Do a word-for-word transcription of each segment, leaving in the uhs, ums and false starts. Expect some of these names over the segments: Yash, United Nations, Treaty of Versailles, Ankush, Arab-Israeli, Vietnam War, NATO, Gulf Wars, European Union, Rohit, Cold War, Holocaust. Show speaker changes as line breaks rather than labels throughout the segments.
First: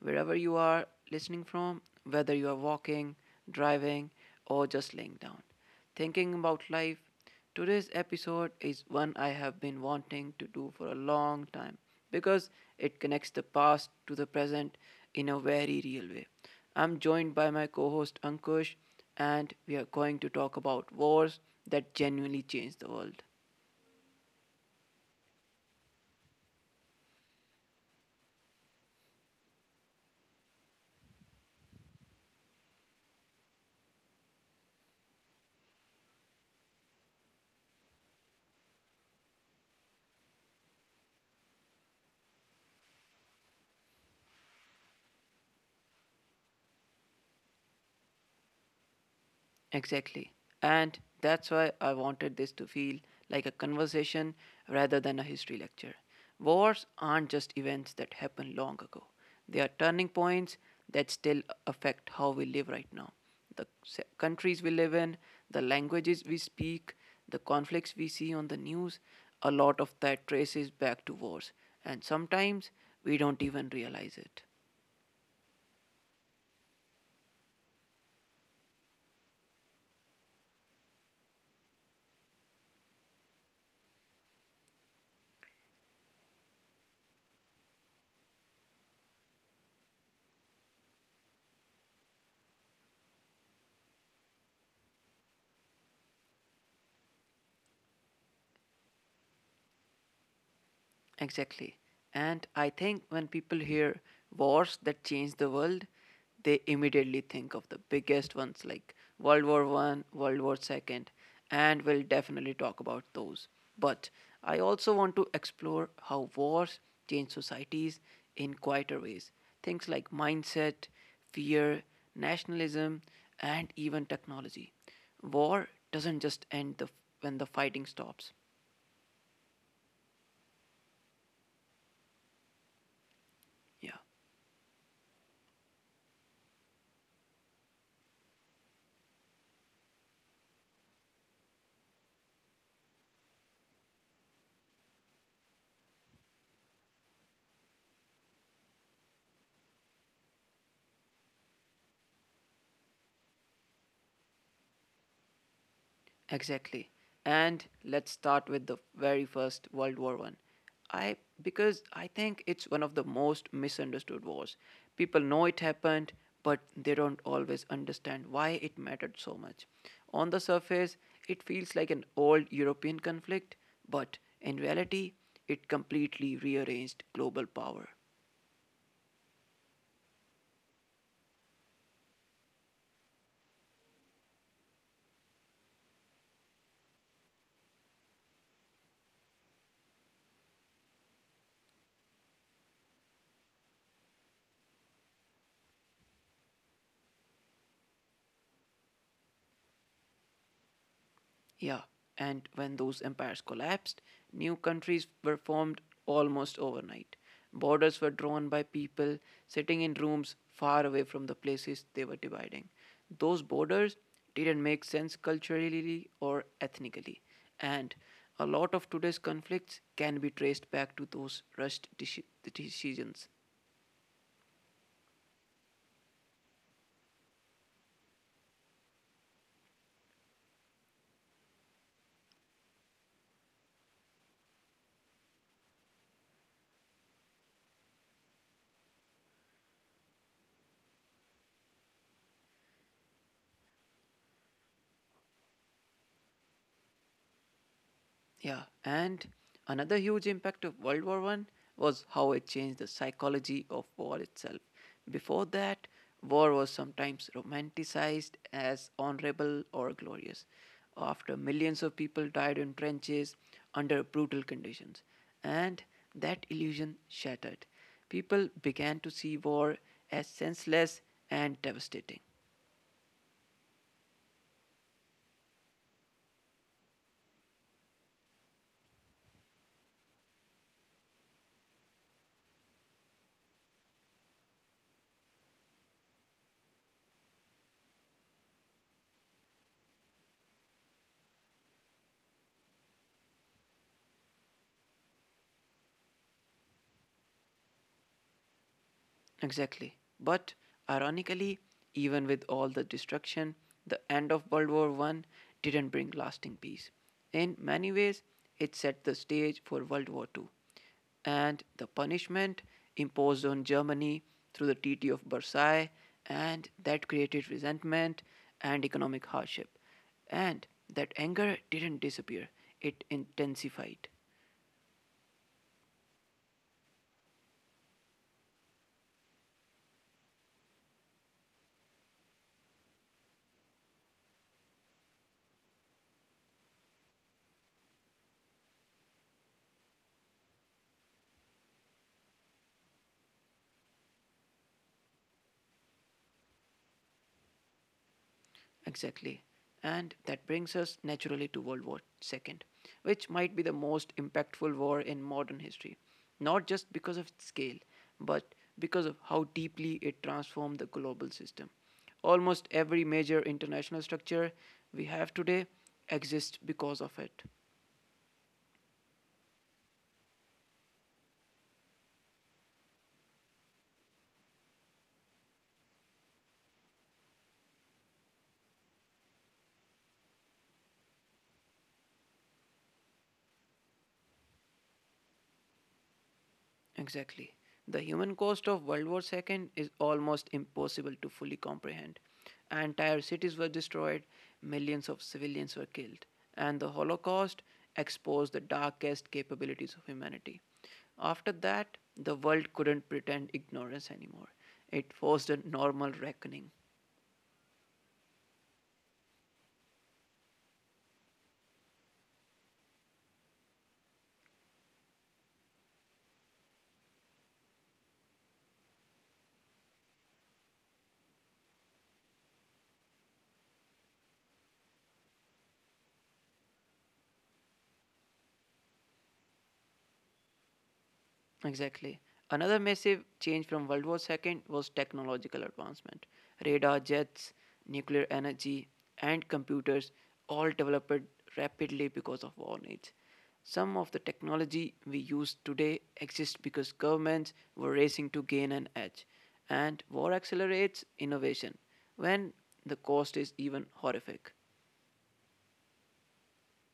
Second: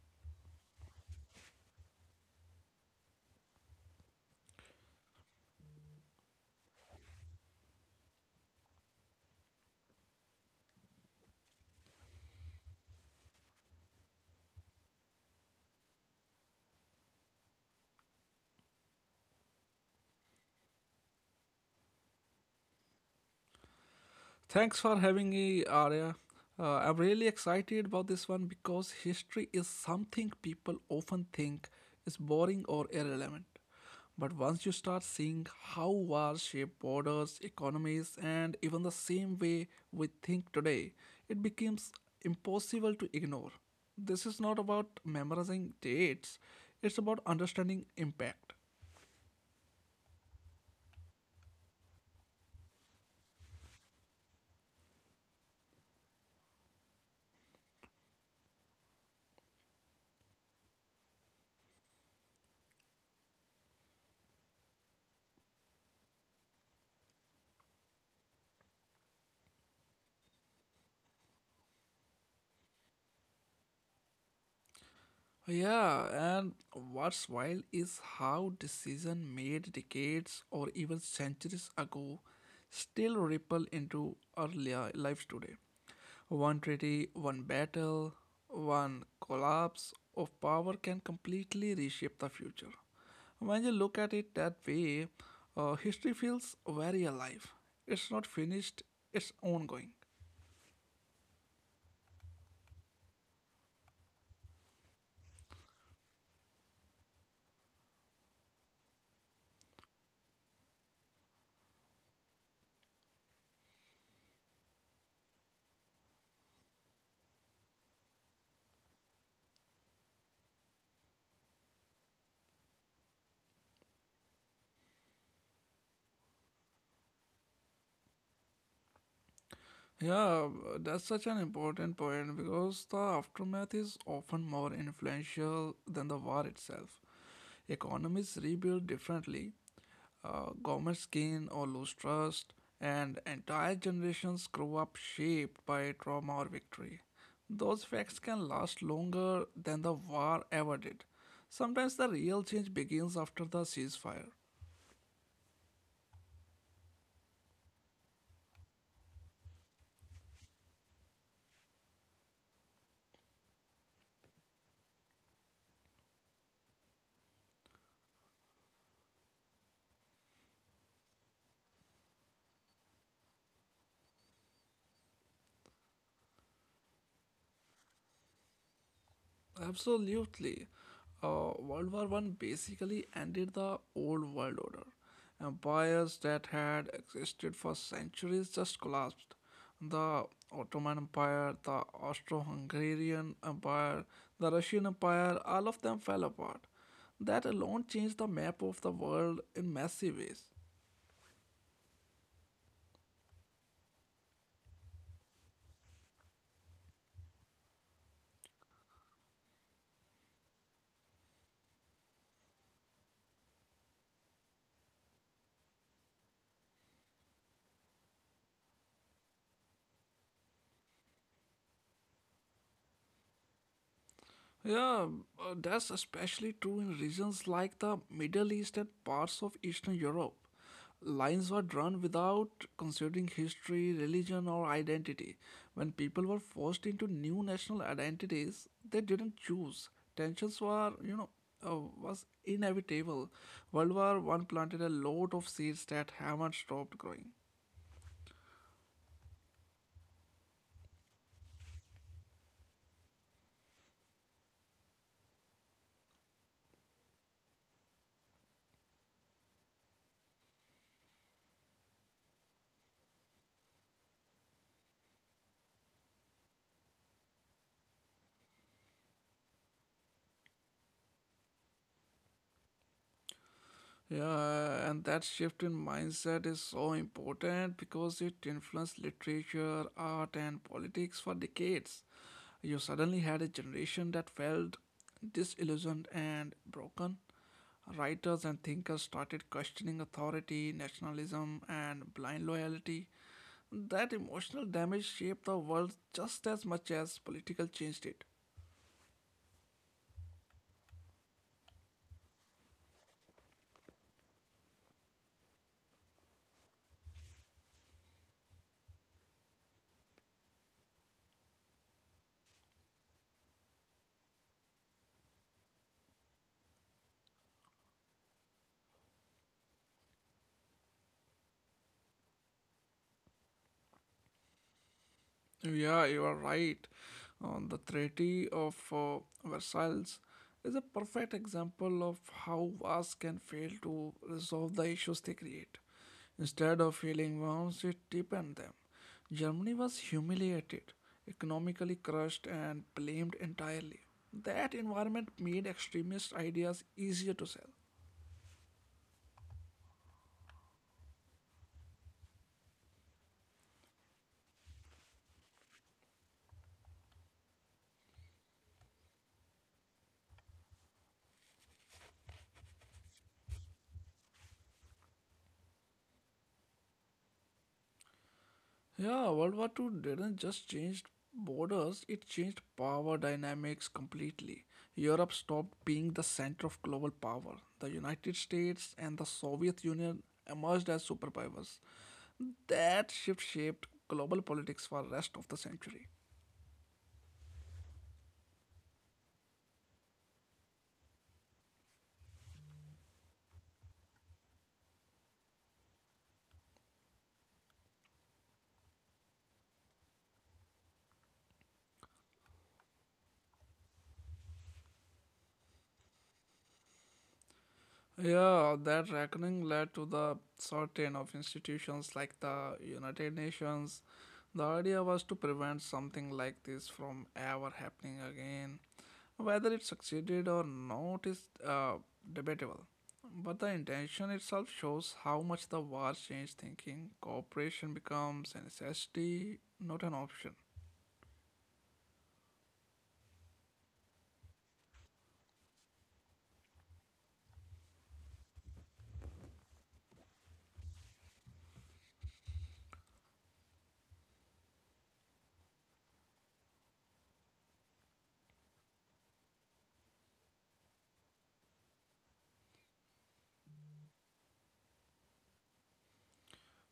Wherever you are listening from, whether you are walking, driving, or just laying down, thinking about life, today's episode is one I have been wanting to do for a long time because it connects the past to the present in a very real way. I'm joined by my co host Ankush, and we are going to talk about wars that genuinely changed the world.
Thanks for having me, Arya. Uh, I'm really excited about this one because history is something people often think is boring or irrelevant. But once you start seeing how wars shape borders, economies, and even the same way we think today, it becomes impossible to ignore. This is not about memorizing dates, it's about understanding impact.
Exactly. And that's why I wanted this to feel like a conversation rather than a history lecture. Wars aren't just events that happened long ago, they are turning points that still affect how we live right now. The se- countries we live in, the languages we speak, the conflicts we see on the news, a lot of that traces back to wars, and sometimes we don't even realize it.
Yeah, and what's wild is how decision made decades or even centuries ago still ripple into our li- lives today. One treaty, one battle, one collapse of power can completely reshape the future. When you look at it that way, uh, history feels very alive. It's not finished, it's ongoing.
Exactly. And I think when people hear wars that change the world, they immediately think of the biggest ones like World War One, World War Second, and we'll definitely talk about those. But I also want to explore how wars change societies in quieter ways. Things like mindset, fear, nationalism, and even technology. War doesn't just end the, when the fighting stops.
Yeah, that's such an important point because the aftermath is
Yeah.
often more influential than the war itself. Economies rebuild differently, uh, governments gain or lose trust, and entire generations grow up shaped by trauma or victory. Those facts can last longer than the war ever did. Sometimes the real change begins after the ceasefire.
Exactly. And let's start with the very first World War One. I Because I think it's one of the most misunderstood wars. People know it happened, but they don't always understand why it mattered so much. On the surface, it feels like an old European conflict, but in reality, it completely rearranged global power.
Absolutely. Uh, World War One basically ended the old world order. Empires that had existed for centuries just collapsed. The Ottoman Empire, the Austro Hungarian Empire, the Russian Empire, all of them fell apart. That alone changed the map of the world in massive ways.
Yeah, and when those empires collapsed, new countries were formed almost overnight. Borders were drawn by people sitting in rooms far away from the places they were dividing. Those borders didn't make sense culturally or ethnically, and a lot of today's conflicts can be traced back to those rushed deci- decisions.
Yeah, uh, that's especially true in regions like the Middle East and parts of Eastern Europe. Lines were drawn without considering history, religion, or identity. When people were forced into new national identities they didn't choose, tensions were, you know, uh, was inevitable. World War One planted a lot of seeds that haven't stopped growing.
Yeah, and another huge impact of World War One was how it changed the psychology of war itself. Before that, war was sometimes romanticized as honorable or glorious. After millions of people died in trenches under brutal conditions, and that illusion shattered. People began to see war as senseless and devastating.
Yeah, and that shift in mindset is so important because it influenced literature, art, and politics for decades. You suddenly had a generation that felt disillusioned and broken. Writers and thinkers started questioning authority, nationalism, and blind loyalty. That emotional damage shaped the world just as much as political change did.
Exactly. But ironically, even with all the destruction, the end of World War One didn't bring lasting peace. In many ways, it set the stage for World War Two, and the punishment imposed on Germany through the Treaty of Versailles, and that created resentment and economic hardship. And that anger didn't disappear, it intensified.
Yeah, you are right. Uh, the Treaty of uh, Versailles is a perfect example of how wars can fail to resolve the issues they create. Instead of healing wounds, it deepened them. Germany was humiliated, economically crushed, and blamed entirely. That environment made extremist ideas easier to sell.
Exactly. And that brings us naturally to World War World War Two, which might be the most impactful war in modern history, not just because of its scale, but because of how deeply it transformed the global system. Almost every major international structure we have today exists because of it.
Yeah, World War two didn't just change borders, it changed power dynamics completely. Europe stopped being the center of global power. The United States and the Soviet Union emerged as superpowers. That shift shaped global politics for the rest of the century.
Exactly. The human cost of World War World War Two is almost impossible to fully comprehend. Entire cities were destroyed, millions of civilians were killed, and the Holocaust exposed the darkest capabilities of humanity. After that, the world couldn't pretend ignorance anymore. It forced a normal reckoning.
Yeah, that reckoning led to the certain of institutions like the United Nations. The idea was to prevent something like this from ever happening again. Whether it succeeded or not is uh, debatable, but the intention itself shows how much the war changed thinking. Cooperation becomes a necessity, not an option.
Exactly. Another massive change from World War World War Two was technological advancement. Radar jets, nuclear energy, and computers all developed rapidly because of war needs. Some of the technology we use today exists because governments were racing to gain an edge, and war accelerates innovation when the cost is even horrific.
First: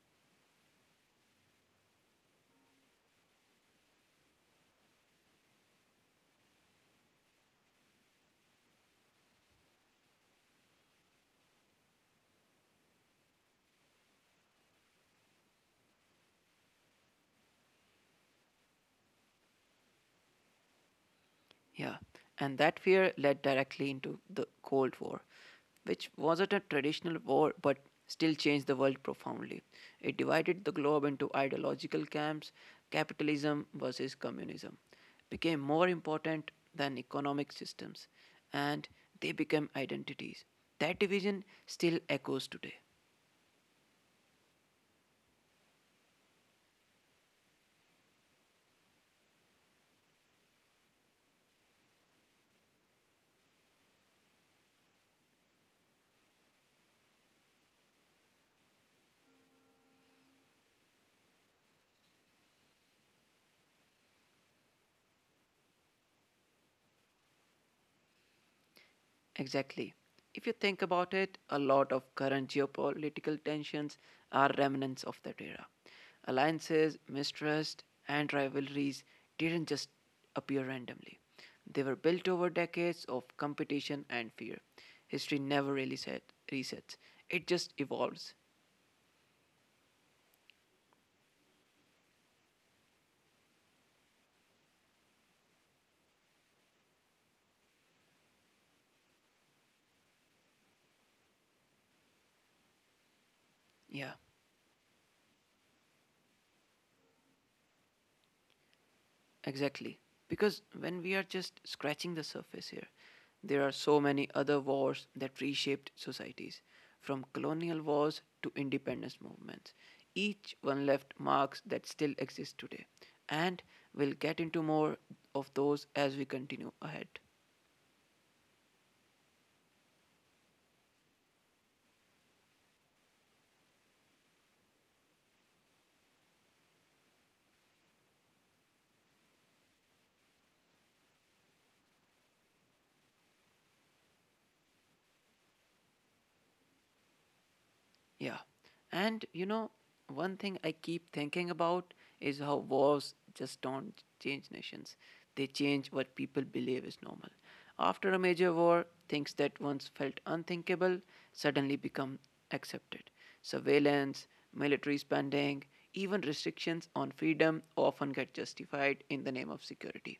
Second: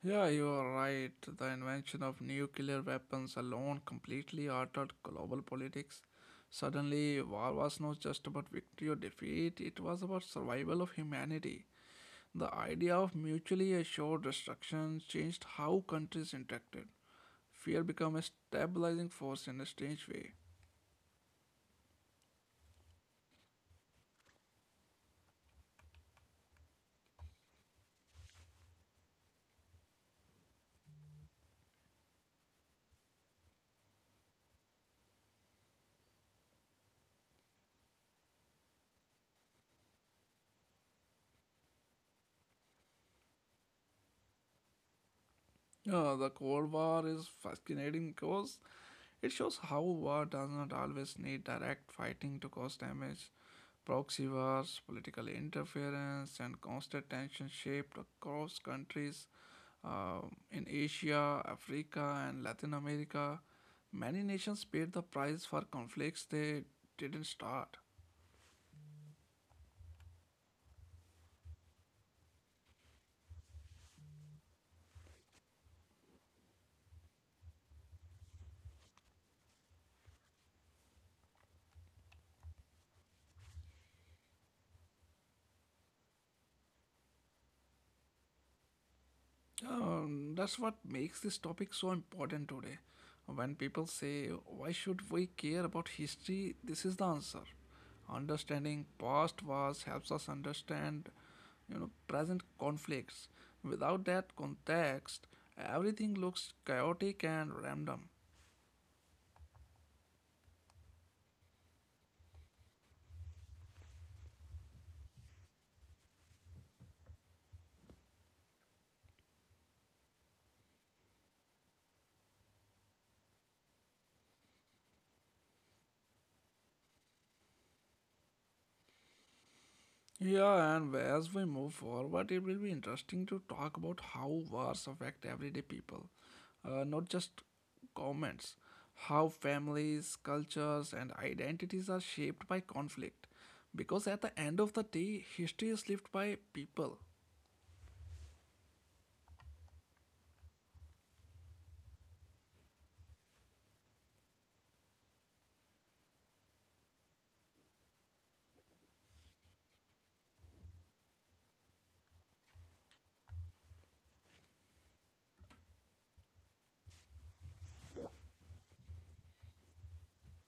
Yeah, you are right. The invention of nuclear weapons alone completely altered global politics. Suddenly, war was not just about victory or defeat, it was about survival of humanity. The idea of mutually assured destruction changed how countries interacted. Fear became a stabilizing force in a strange way.
Yeah, and that fear led directly into the Cold War, which wasn't a traditional war but still changed the world profoundly. It divided the globe into ideological camps capitalism versus communism became more important than economic systems, and they became identities. That division still echoes today.
Yeah, the Cold War is fascinating because it shows how war does not always need direct fighting to cause damage. Proxy wars, political interference, and constant tension shaped across countries um, in Asia, Africa, and Latin America. Many nations paid the price for conflicts they didn't start.
Exactly. If you think about it, a lot of current geopolitical tensions are remnants of that era. Alliances, mistrust, and rivalries didn't just appear randomly. They were built over decades of competition and fear. History never really set, resets, it just evolves.
Um, that's what makes this topic so important today. When people say, "Why should we care about history?" this is the answer. Understanding past wars helps us understand you know present conflicts. Without that
Yeah.
context, everything looks chaotic and random.
Exactly. Because when we are just scratching the surface here, there are so many other wars that reshaped societies, from colonial wars to independence movements. Each one left marks that still exist today. And we'll get into more of those as we continue ahead.
Yeah, and as we move forward, it will be interesting to talk about how wars affect everyday people, uh, not just governments. How families, cultures, and identities are shaped by conflict. Because at the end of the day, history is lived by people.
Yeah. And you know, one thing I keep thinking about is how wars just don't change nations. They change what people believe is normal. After a major war, things that once felt unthinkable suddenly become accepted. Surveillance, military spending, even restrictions on freedom often get justified in the name of security.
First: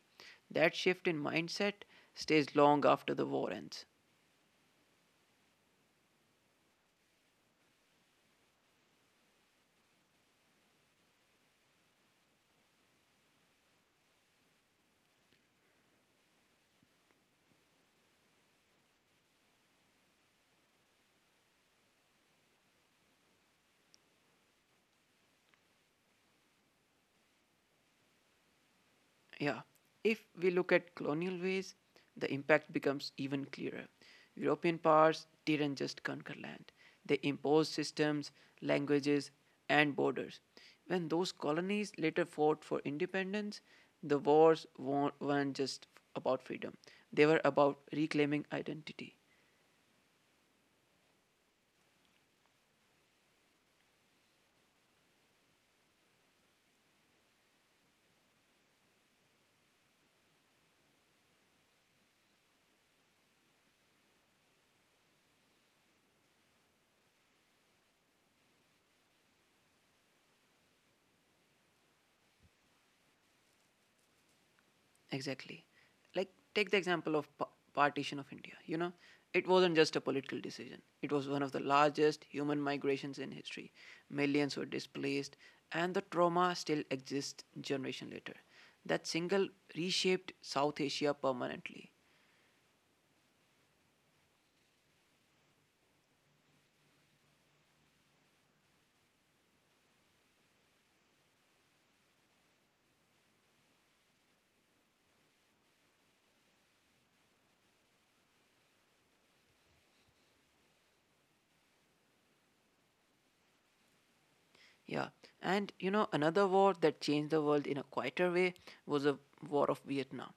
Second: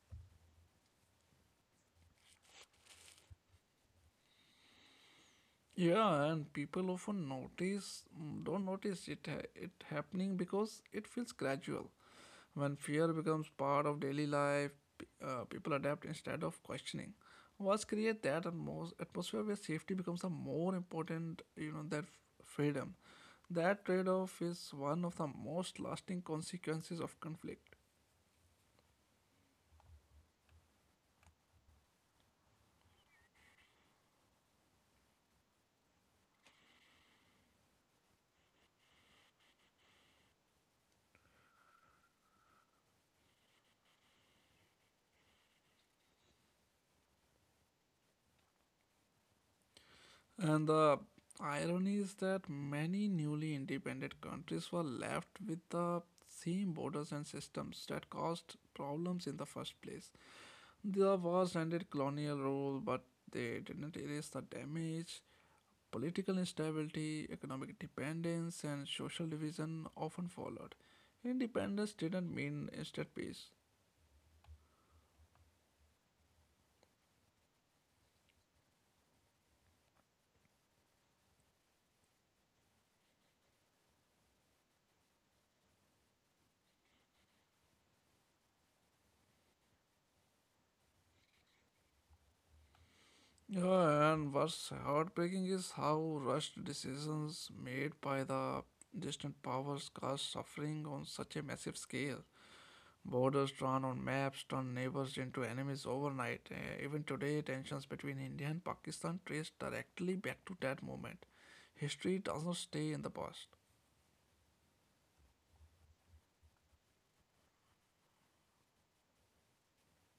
That shift in mindset stays long after the war ends.
Yeah, and people often notice mm, don't notice it ha- it happening because it feels gradual. When fear becomes part of daily life, p- uh, people adapt instead of questioning. Wars create that atmos- atmosphere where safety becomes a more important, you know, than f- freedom. That trade-off is one of the most lasting consequences of conflict.
Yeah. If we look at colonial ways, the impact becomes even clearer. European powers didn't just conquer land, they imposed systems, languages, and borders. When those colonies later fought for independence, the wars wa- weren't just about freedom, they were about reclaiming identity.
And the irony is that many newly independent countries were left with the same borders and systems that caused problems in the first place. The wars ended colonial rule, but they didn't erase the damage. Political instability, economic dependence, and social division often followed. Independence didn't mean instant peace.
Exactly. Like, take the example of pa- partition of India. You know, it wasn't just a political decision. It was one of the largest human migrations in history. Millions were displaced, and the trauma still exists generation later. That single reshaped South Asia permanently.
Yeah, and what's heartbreaking is how rushed decisions made by the distant powers cause suffering on such a massive scale. Borders drawn on maps turn neighbors into enemies overnight. Uh, even today, tensions between India and Pakistan trace directly back to that moment. History doesn't stay in the past.
Yeah, and you know, another war that changed the world in a quieter way was the War of Vietnam.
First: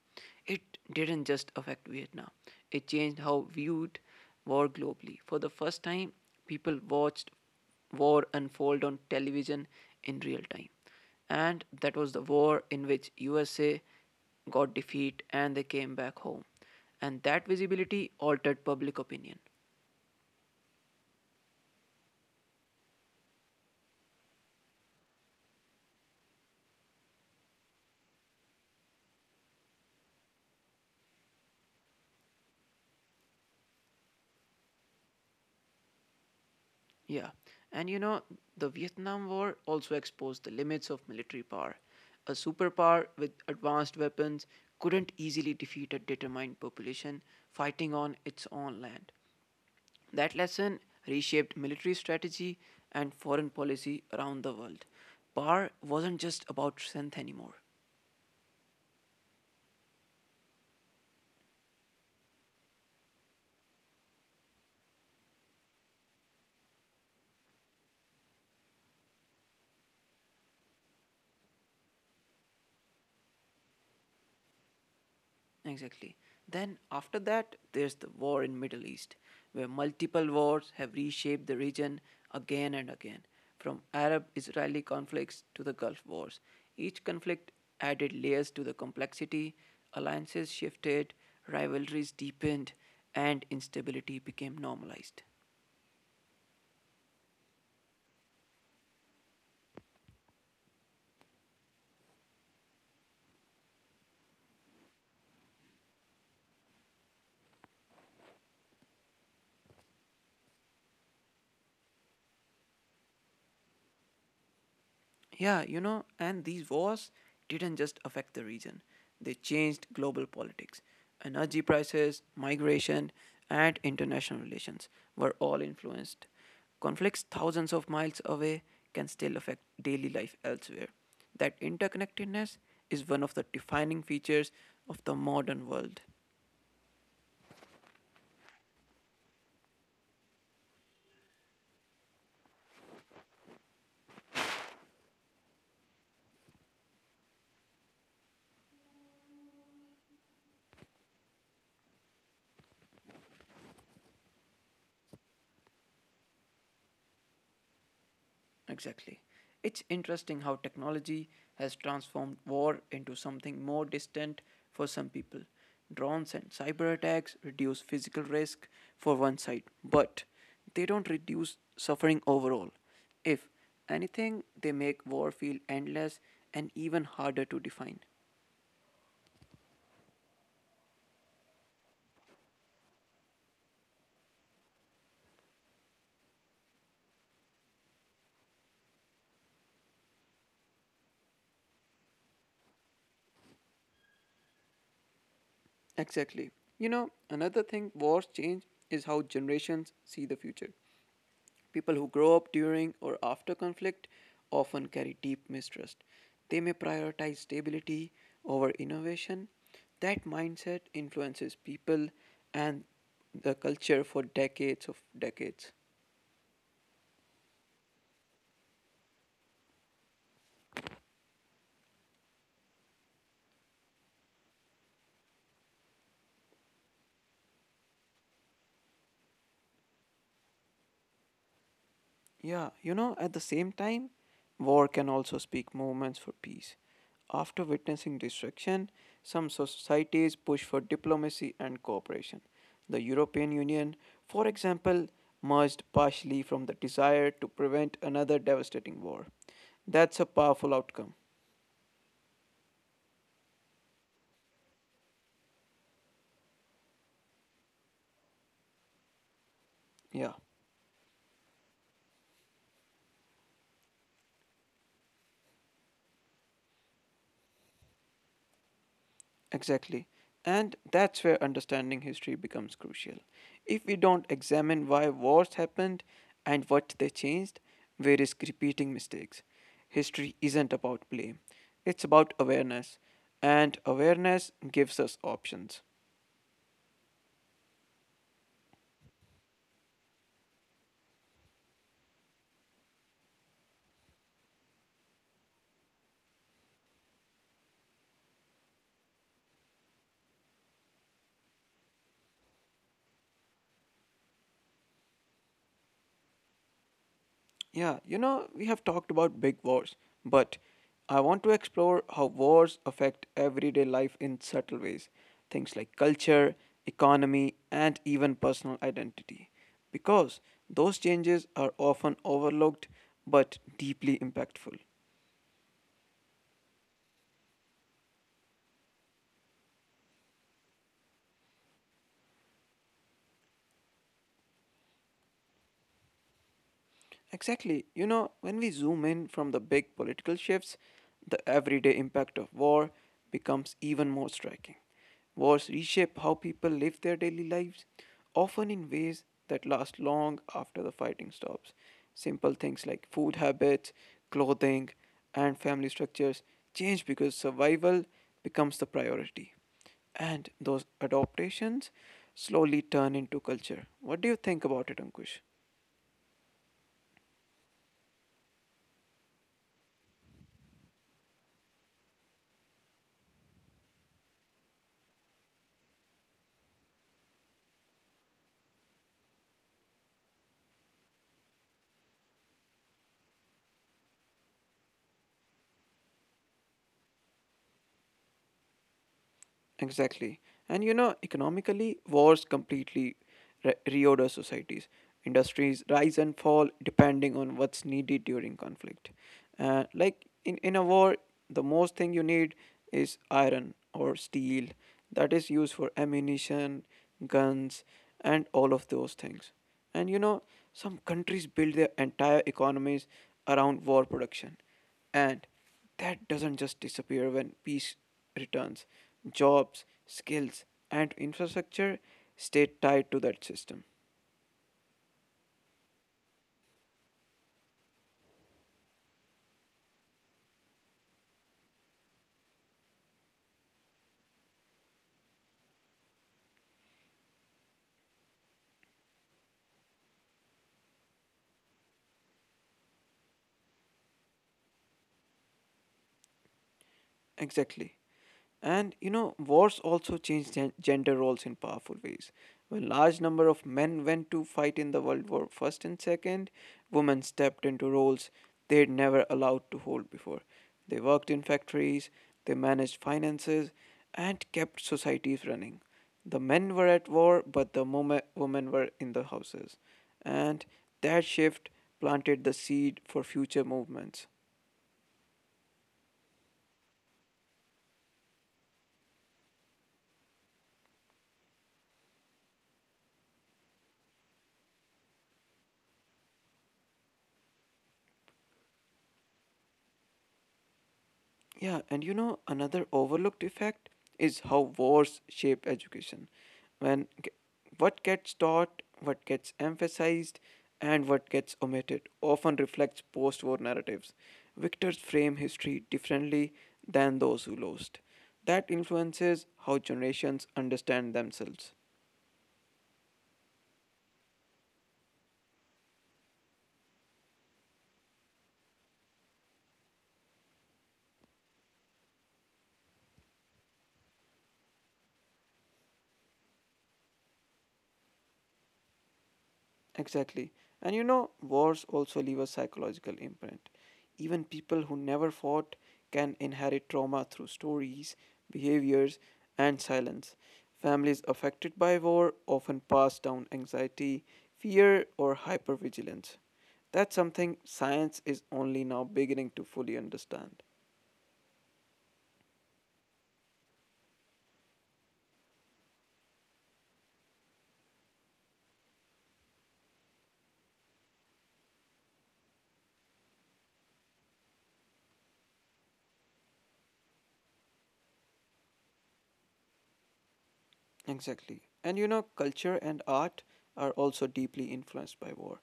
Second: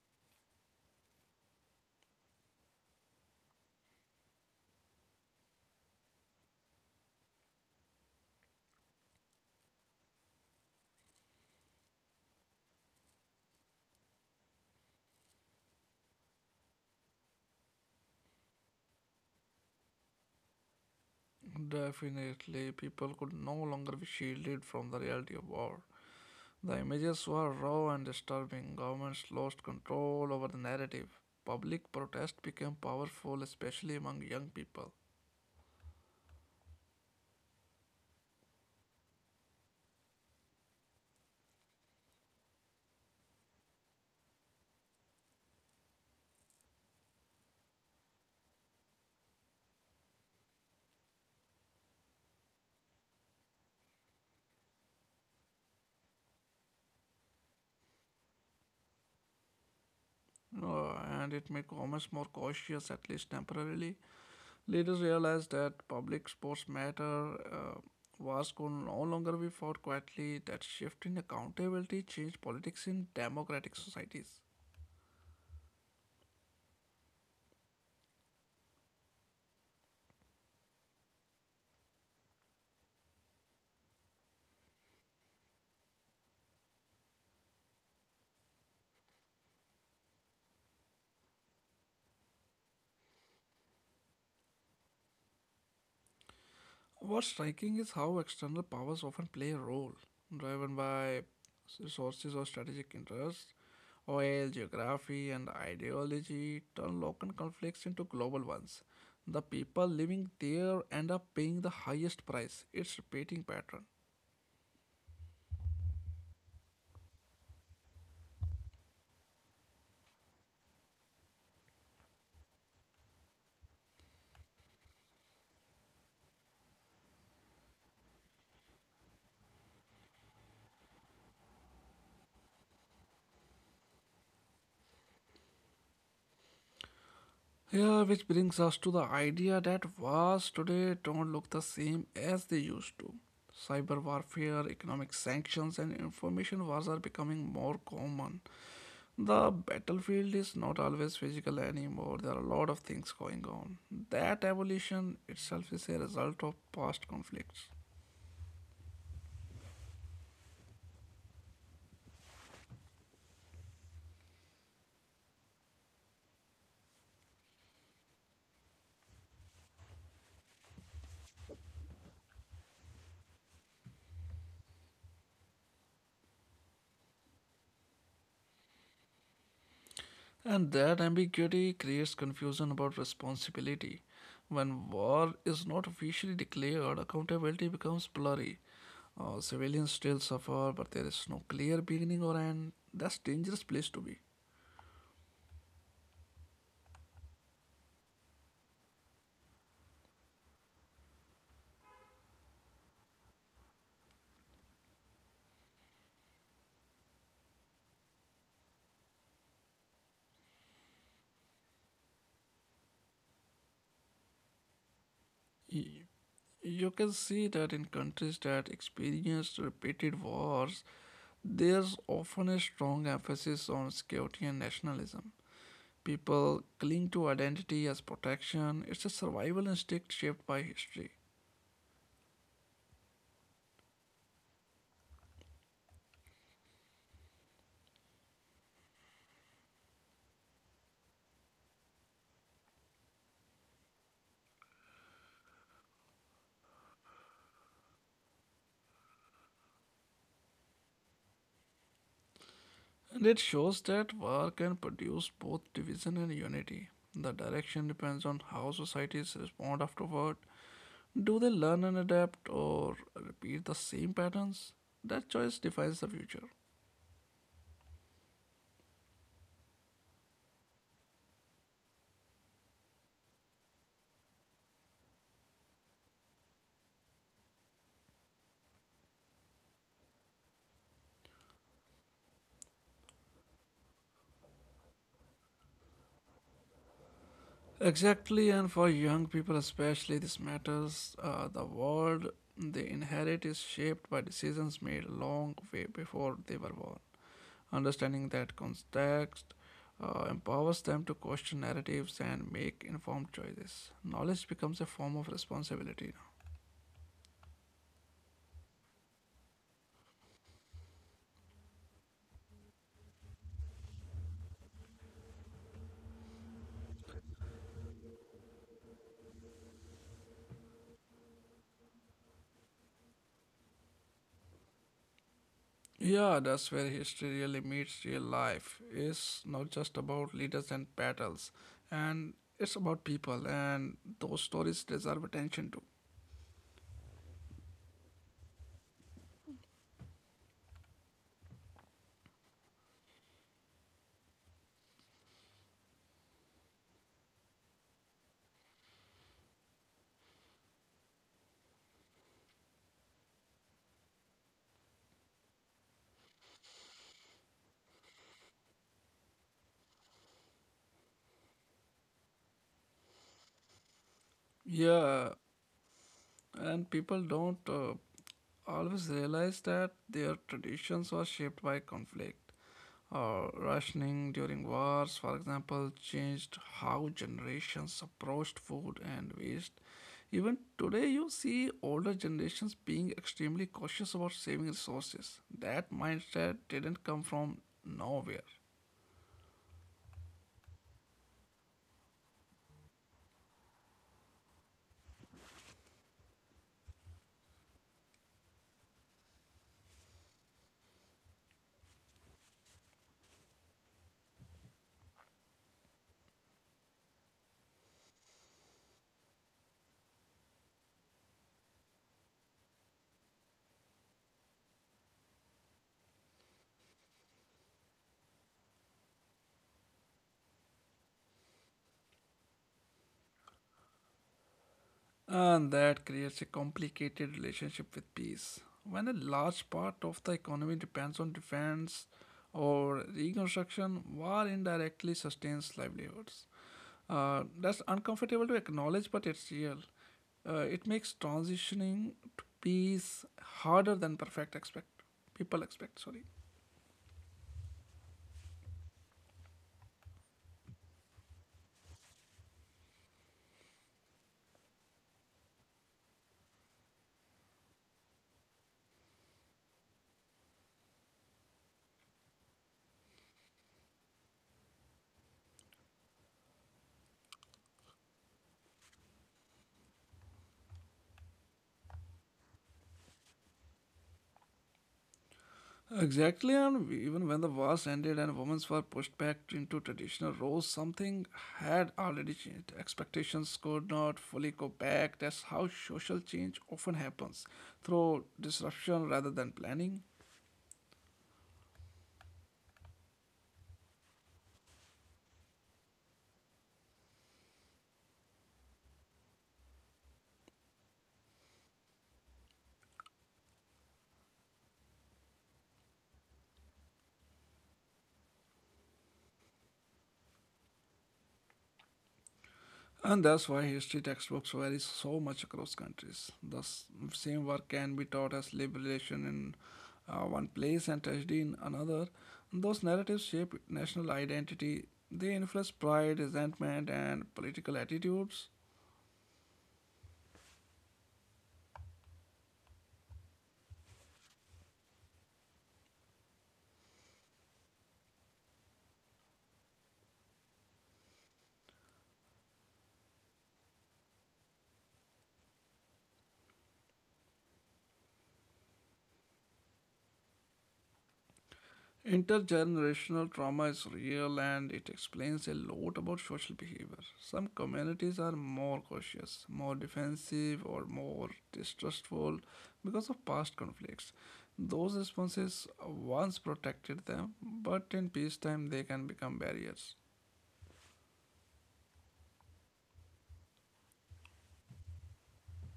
It didn't just affect Vietnam, it changed how viewed war globally. For the first time, people watched war unfold on television in real time. And that was the war in which U S A got defeat and they came back home. And that visibility altered public opinion.
Definitely, people could no longer be shielded from the reality of war. The images were raw and disturbing. Governments lost control over the narrative. Public protest became powerful, especially among young people.
Yeah. And you know, the Vietnam War also exposed the limits of military power. A superpower with advanced weapons couldn't easily defeat a determined population fighting on its own land. That lesson reshaped military strategy and foreign policy around the world. Power wasn't just about strength anymore.
No, and it made governments more cautious, at least temporarily. Leaders realized that public sports matter, uh, wars could no longer be fought quietly. That shift in accountability changed politics in democratic societies.
Exactly. Then after that, there's the war in Middle East, where multiple wars have reshaped the region again and again, from Arab-Israeli conflicts to the Gulf Wars. Each conflict added layers to the complexity, alliances shifted, rivalries deepened, and instability became normalized.
What's striking is how external powers often play a role, driven by resources or strategic interests. Oil, geography, and ideology turn local conflicts into global ones. The people living there end up paying the highest price. It's repeating pattern.
Yeah, you know, and these wars didn't just affect the region, they changed global politics. Energy prices, migration, and international relations were all influenced. Conflicts thousands of miles away can still affect daily life elsewhere. That interconnectedness is one of the defining features of the modern world.
Yeah, which brings us to the idea that wars today don't look the same as they used to. Cyber warfare, economic sanctions, and information wars are becoming more common. The battlefield is not always physical anymore. There are a lot of things going on. That evolution itself is a result of past conflicts.
Exactly. It's interesting how technology has transformed war into something more distant for some people. Drones and cyber attacks reduce physical risk for one side, but they don't reduce suffering overall. If anything, they make war feel endless and even harder to define.
And that ambiguity creates confusion about responsibility. When war is not officially declared, accountability becomes blurry. Uh, civilians still suffer, but there is no clear beginning or end. That's a dangerous place to be.
Exactly. You know, another thing wars change is how generations see the future. People who grow up during or after conflict often carry deep mistrust. They may prioritize stability over innovation. That mindset influences people and the culture for decades of decades.
You can see that in countries that experienced repeated wars, there's often a strong emphasis on security and nationalism. People cling to identity as protection. It's a survival instinct shaped by history.
Yeah, you know, at the same time, war can also speak movements for peace. After witnessing destruction, some societies push for diplomacy and cooperation. The European Union, for example, merged partially from the desire to prevent another devastating war. That's a powerful outcome.
And it shows that war can produce both division and unity. The direction depends on how societies respond
Yeah.
afterward. Do they learn and adapt or repeat the same patterns? That choice defines the future.
Exactly. And that's where understanding history becomes crucial. If we don't examine why wars happened and what they changed, we risk repeating mistakes. History isn't about blame, it's about awareness, and awareness gives us options.
Exactly, and for young people especially, this matters. Uh, the world they inherit is shaped by decisions made long way before they were born. Understanding that context uh, empowers them to question narratives and make informed choices. Knowledge becomes a form of responsibility now.
Yeah, you know, we have talked about big wars, but I want to explore how wars affect everyday life in subtle ways. Things like culture, economy, and even personal identity. Because those changes are often overlooked but deeply impactful.
Yeah, that's where history really meets real life. It's not just about leaders and battles, and it's about people, and those stories deserve attention too.
Exactly. You know, when we zoom in from the big political shifts, the everyday impact of war becomes even more striking. Wars reshape how people live their daily lives, often in ways that last long after the fighting stops. Simple things like food habits, clothing, and family structures change because survival becomes the priority. And those adaptations slowly turn into culture. What do you think about it,
Yeah,
Ankush?
and people don't uh, always realize that their traditions were shaped by conflict. Uh, rationing during wars, for example, changed how generations approached food and waste. Even today, you see older generations being extremely cautious about saving resources. That mindset didn't come from nowhere.
Exactly. And you know, economically, wars completely re- reorder societies. Industries rise and fall depending on what's needed during conflict. Uh, like in, in a war, the most thing you need is iron or steel that is used for ammunition, guns, and all of those things. And you know, some countries build their entire economies around war production. And that doesn't just disappear when peace returns. Jobs, skills, and infrastructure stay tied to that system.
And that creates a complicated relationship with peace. When a large part of the economy depends on defense or reconstruction, war indirectly sustains livelihoods. Uh, that's uncomfortable to acknowledge, but it's real. Uh, it makes transitioning to peace harder than perfect expect people expect. Sorry.
Exactly. And you know, wars also changed gen- gender roles in powerful ways. When large number of men went to fight in the World War First and Second, women stepped into roles they'd never allowed to hold before. They worked in factories, they managed finances, and kept societies running. The men were at war, but the mome- women were in the houses, and that shift planted the seed for future movements.
Exactly, and even when the wars ended and women were pushed back into traditional roles, something had already changed. Expectations could not fully go back. That's how social change often happens through disruption rather than planning.
Yeah, and you know, another overlooked effect is how wars shape education. When g- what gets taught, what gets emphasized, and what gets omitted often reflects post war narratives. Victors frame history differently than those who lost. That influences how generations understand themselves.
And that's why history textbooks vary so much across countries. The s- same work can be taught as liberation in uh, one place and tragedy in another. Those narratives shape national identity. They influence pride, resentment, and political attitudes.
Exactly. And you know, wars also leave a psychological imprint. Even people who never fought can inherit trauma through stories, behaviors, and silence. Families affected by war often pass down anxiety, fear, or hypervigilance. That's something science is only now beginning to fully understand.
Intergenerational trauma is real and it explains a lot about social behavior. Some communities are more cautious, more defensive, or more distrustful because of past conflicts. Those responses once protected them, but in peacetime they can become barriers.
Exactly. And you know, culture and art are also deeply influenced by war.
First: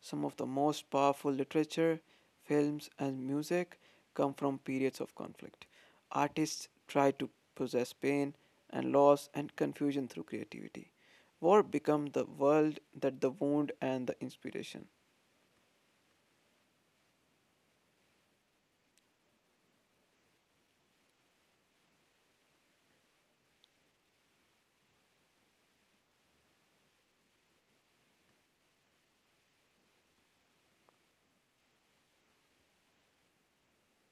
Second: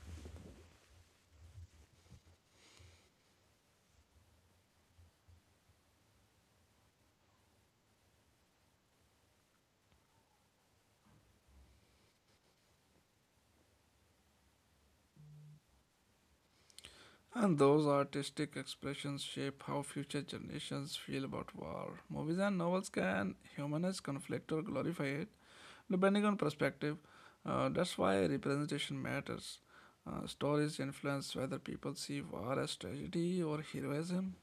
Some of the most powerful literature, films, and music come from periods of conflict. Artists try to possess pain and loss and confusion through creativity. War become the world that the wound and the inspiration.
And those artistic expressions shape how future generations feel about war. Movies and novels can humanize conflict or glorify it, depending on perspective. uh, that's why representation matters. Uh, stories influence whether people see war as tragedy or heroism.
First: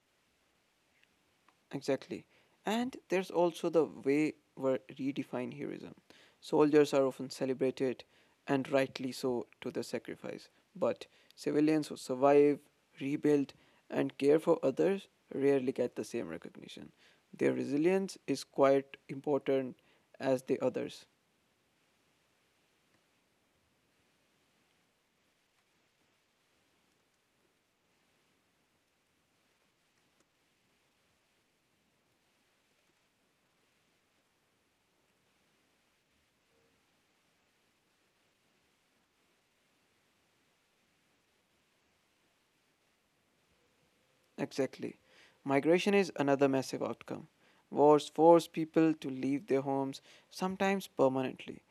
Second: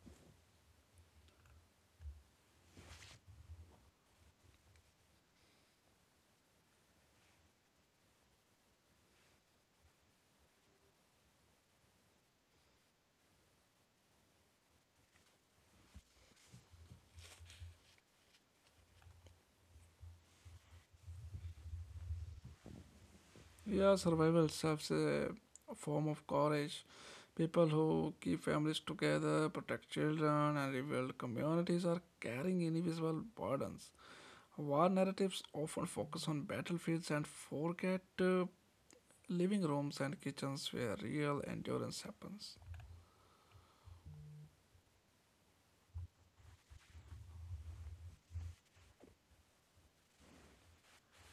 Exactly. And there's also the way we redefine heroism. Soldiers are often celebrated, and rightly so, to their sacrifice. But civilians who survive, rebuild, and care for others rarely get the same recognition. Their resilience is quite important as the others.
Yeah, survival serves a form of courage. People who keep families together, protect children, and rebuild communities are carrying invisible burdens. War narratives often focus on battlefields and forget uh, living rooms and kitchens where real endurance happens.
Exactly. Migration is another massive outcome. Wars force people to leave their homes, sometimes permanently.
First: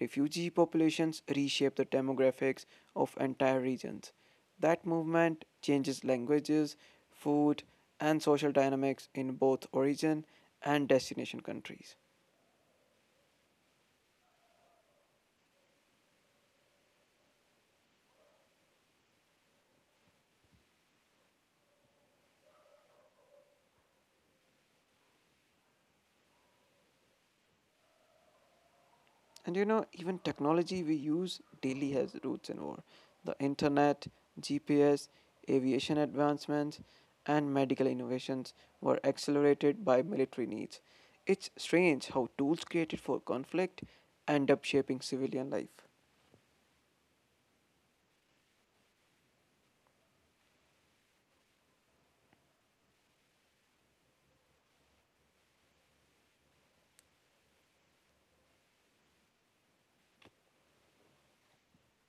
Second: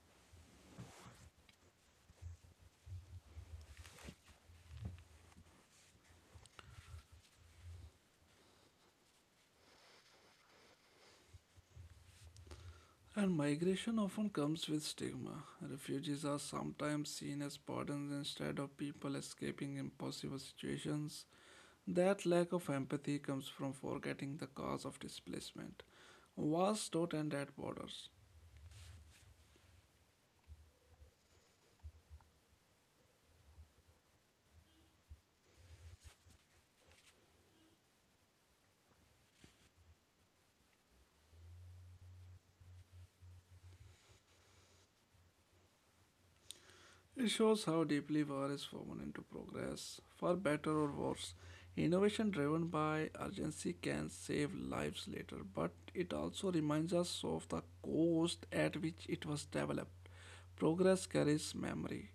Refugee populations reshape the demographics of entire regions. That movement changes languages, food, and social dynamics in both origin and destination countries.
And migration often comes with stigma. Refugees are sometimes seen as pardons instead of people escaping impossible situations. That lack of empathy comes from forgetting the cause of displacement. Wars don't end at borders.
And you know, even technology we use daily has roots in war. The internet, G P S, aviation advancements, and medical innovations were accelerated by military needs. It's strange how tools created for conflict end up shaping civilian life.
It shows how deeply war is woven into progress. For better or worse, innovation driven by urgency can save lives later, but it also reminds us of the cost at which it was developed. Progress carries memory.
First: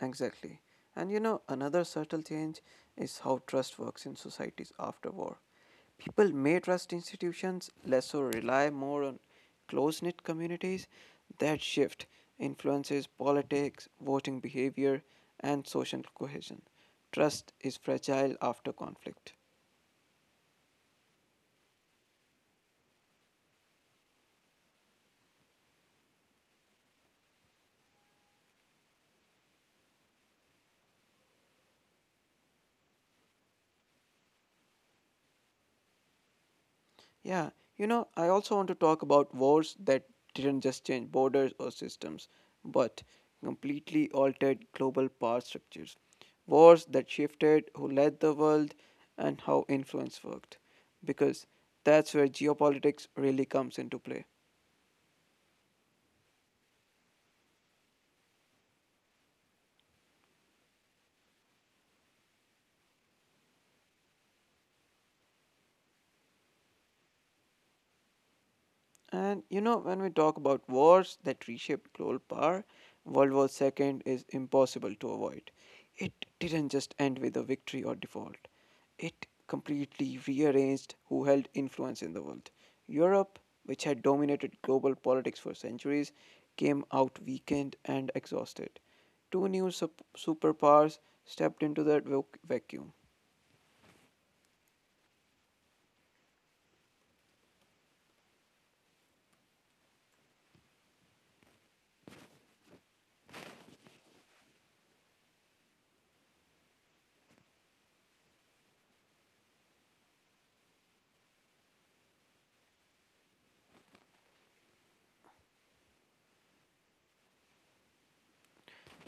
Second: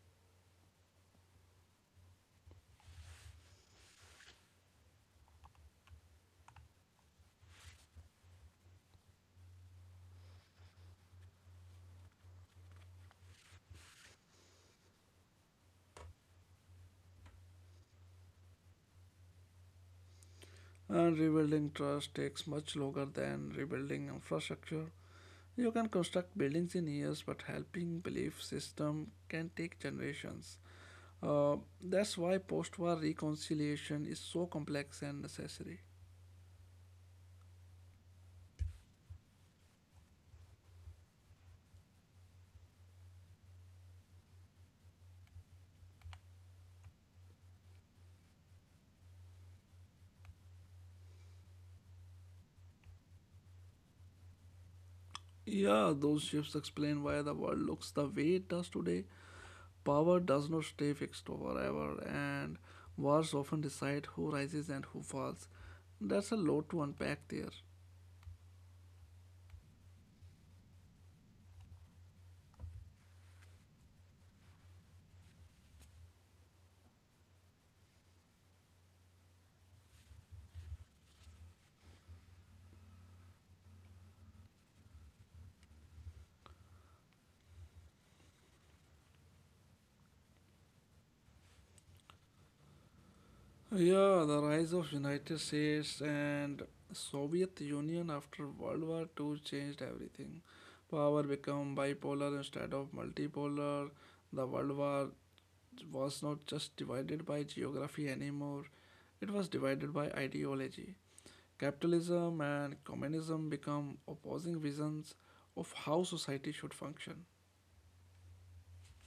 Exactly. And you know, another subtle change is how trust works in societies after war. People may trust institutions, less or rely more on close knit communities. That shift influences politics, voting behavior, and social cohesion. Trust is fragile after conflict.
And rebuilding trust takes much longer than rebuilding infrastructure. You can construct buildings in years, but helping belief system can take generations. Uh, that's why post-war reconciliation is so complex and necessary.
Yeah, you know, I also want to talk about wars that didn't just change borders or systems, but completely altered global power structures. Wars that shifted who led the world and how influence worked. Because that's where geopolitics really comes into play.
Yeah, those shifts explain why the world looks the way it does today. Power does not stay fixed forever, and wars often decide who rises and who falls. That's a lot to unpack there.
And you know, when we talk about wars that reshaped global power, World War Two is impossible to avoid. It didn't just end with a victory or default, it completely rearranged who held influence in the world. Europe, which had dominated global politics for centuries, came out weakened and exhausted. Two new sup- superpowers stepped into that vac- vacuum.
Yeah, the rise of United States and Soviet Union after World War two changed everything. Power became bipolar instead of multipolar. The World War was not just divided by geography anymore. It was divided by ideology. Capitalism and communism become opposing visions of how society should function.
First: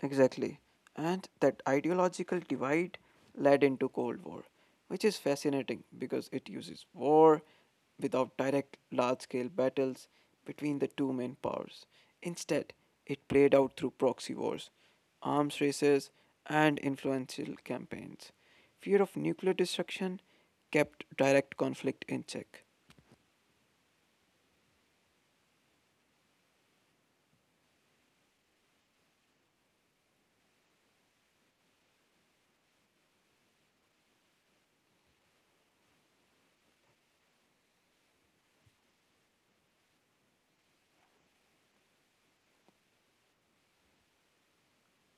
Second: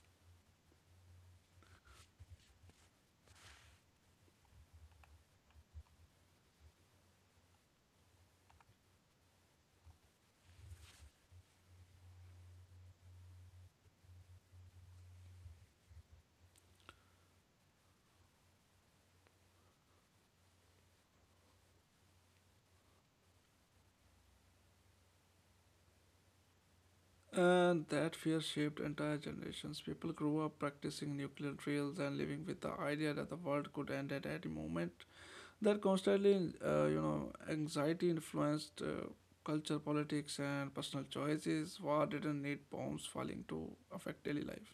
Exactly. And that ideological divide led into Cold War, which is fascinating because it uses war without direct large-scale battles between the two main powers. Instead, it played out through proxy wars, arms races, and influential campaigns. Fear of nuclear destruction kept direct conflict in check.
And that fear shaped entire generations. People grew up practicing nuclear drills and living with the idea that the world could end at any moment. That constantly, uh, you know, anxiety influenced uh, culture, politics, and personal choices. War didn't need bombs falling to affect daily life.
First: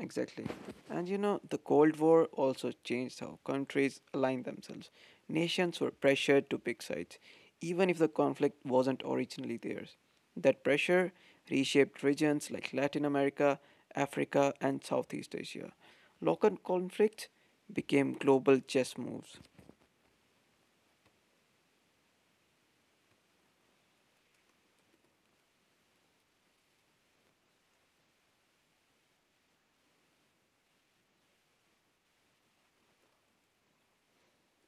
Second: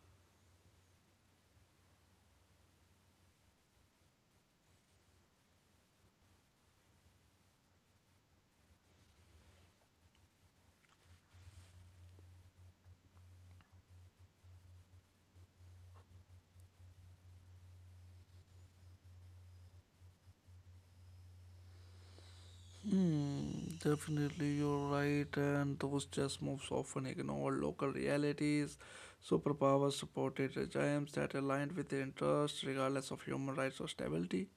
Exactly. And you know, the Cold War also changed how countries aligned themselves. Nations were pressured to pick sides, even if the conflict wasn't originally theirs. That pressure reshaped regions like Latin America, Africa, and Southeast Asia. Local conflicts became global chess moves.
Hmm, definitely, you're right. And those chess moves often ignore local realities. Superpowers supported regimes that aligned with their interests, regardless of human rights or stability.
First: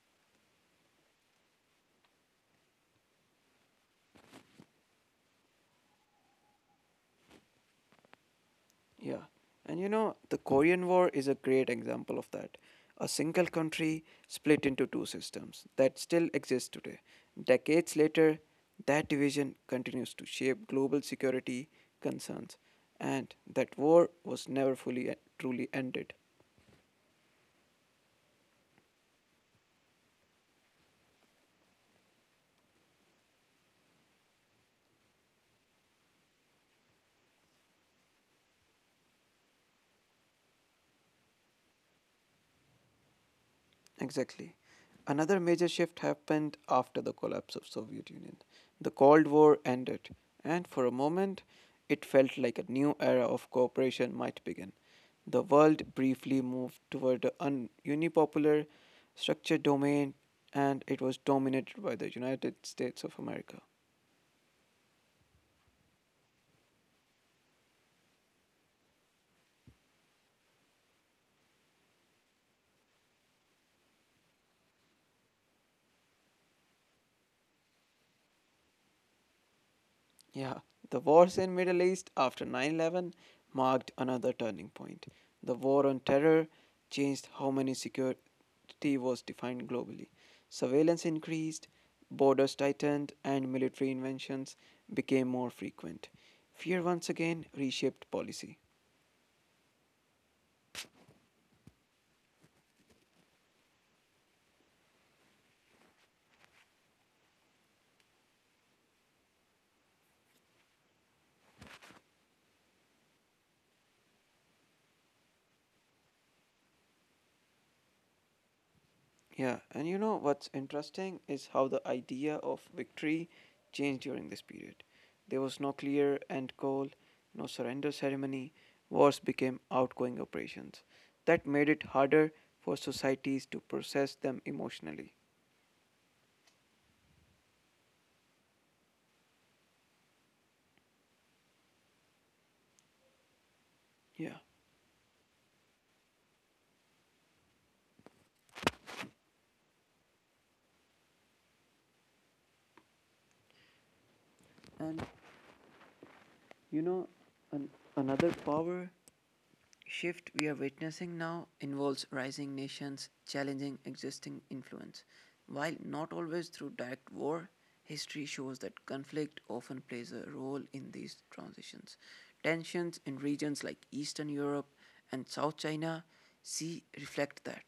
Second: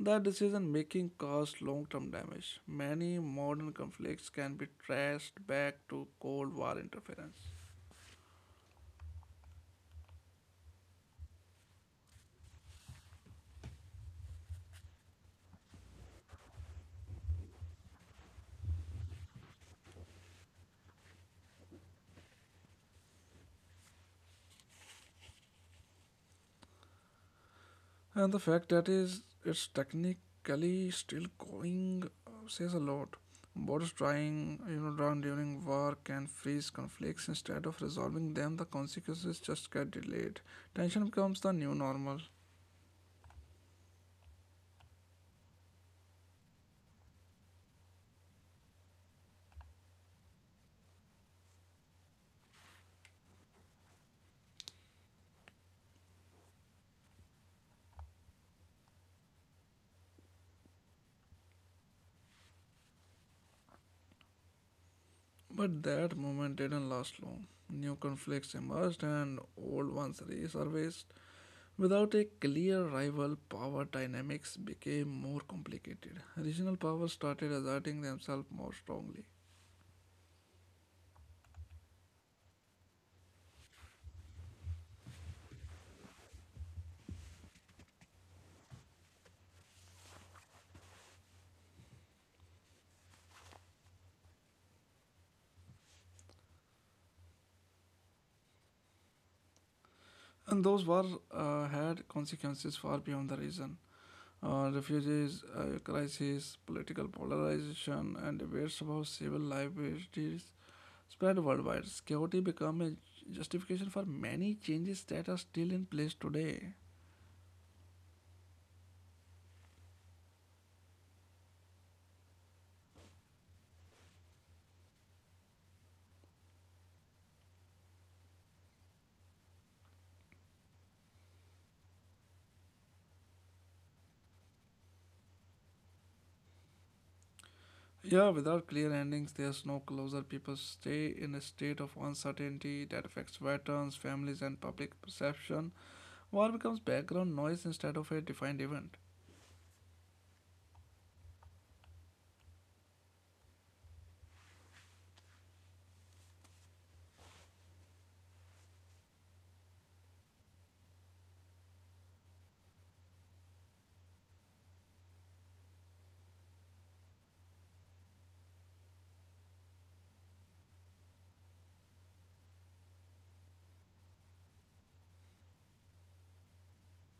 That decision making caused long term damage. Many modern conflicts can be traced back to Cold War interference.
Yeah. And you know, the Korean War is a great example of that. A single country split into two systems that still exist today. Decades later, that division continues to shape global security concerns, and that war was never fully e- truly ended.
And the fact that is it's technically still going, uh, says a lot. Borders drawing, you know, drawn during war can freeze conflicts instead of resolving them. The consequences just get delayed. Tension becomes the new normal.
Exactly. Another major shift happened after the collapse of Soviet Union. The Cold War ended, and for a moment, it felt like a new era of cooperation might begin. The world briefly moved toward a un- unipopular structured domain, and it was dominated by the United States of America.
But that moment didn't last long. New conflicts emerged and old ones resurfaced. Without a clear rival, power dynamics became more complicated. Regional powers started asserting themselves more strongly,
Yeah, the wars in Middle East after nine eleven marked another turning point. The war on terror changed how money security was defined globally. Surveillance increased, borders tightened, and military inventions became more frequent. Fear once again reshaped policy.
and those wars uh, had consequences far beyond the region. Uh, refugees uh, crisis, political polarization, and debates about civil liberties spread worldwide. Security became a justification for many changes that are still in place today.
Yeah, and you know what's interesting is how the idea of victory changed during this period. There was no clear end goal, no surrender ceremony, wars became outgoing operations. That made it harder for societies to process them emotionally.
Yeah, without clear endings, there's no closure. People stay in a state of uncertainty that affects
Yeah.
veterans, families, and public perception. War becomes background noise instead of a defined event.
And you know, an, another power shift we are witnessing now involves rising nations challenging existing influence. While not always through direct war, history shows that conflict often plays a role in these transitions. Tensions in regions like Eastern Europe and South China Sea reflect that.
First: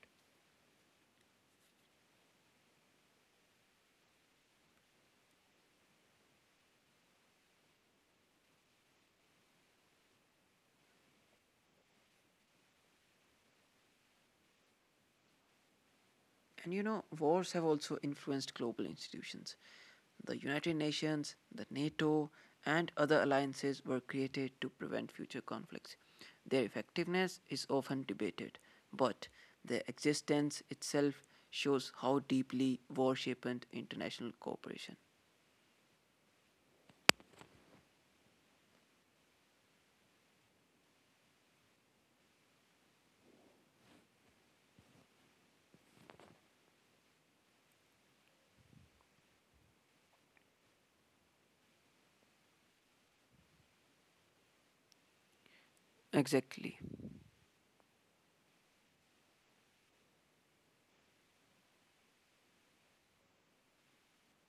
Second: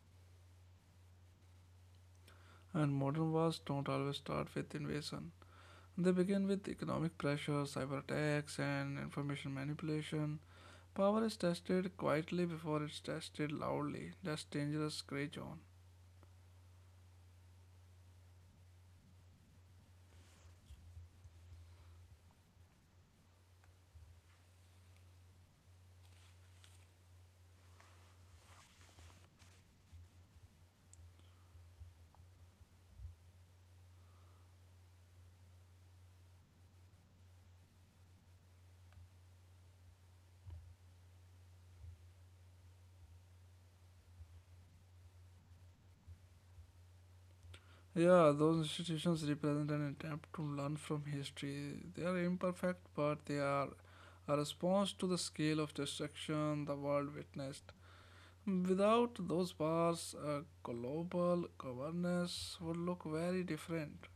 And modern wars don't always start with invasion. They begin with economic pressure, cyber attacks, and information manipulation. Power is tested quietly before it's tested loudly. That's dangerous gray zone.
And you know, wars have also influenced global institutions. The United Nations, the NATO, and other alliances were created to prevent future conflicts. Their effectiveness is often debated, but their existence itself shows how deeply war shaped international cooperation.
Yeah, those institutions represent an attempt to learn from history. They are imperfect, but they are a response to the scale of destruction the
Exactly.
world witnessed. Without those bars, uh, global governance would look very different.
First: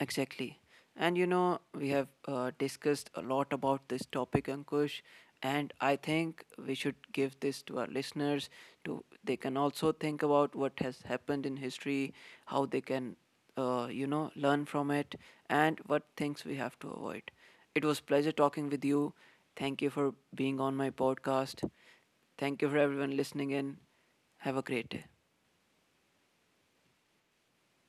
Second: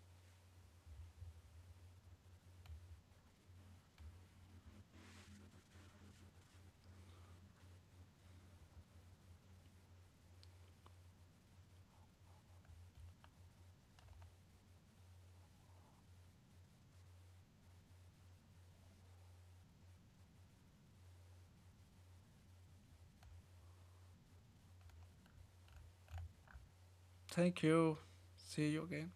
Exactly. And you know, we have uh, discussed a lot about this topic, Ankush. And I think we should give this to our listeners to they can also think about what has happened in history, how they can, uh, you know, learn from it, and what things we have to avoid. It was pleasure talking with you. Thank you for being on my podcast. Thank you for everyone listening in. Have a great day.
Thank you. See you again.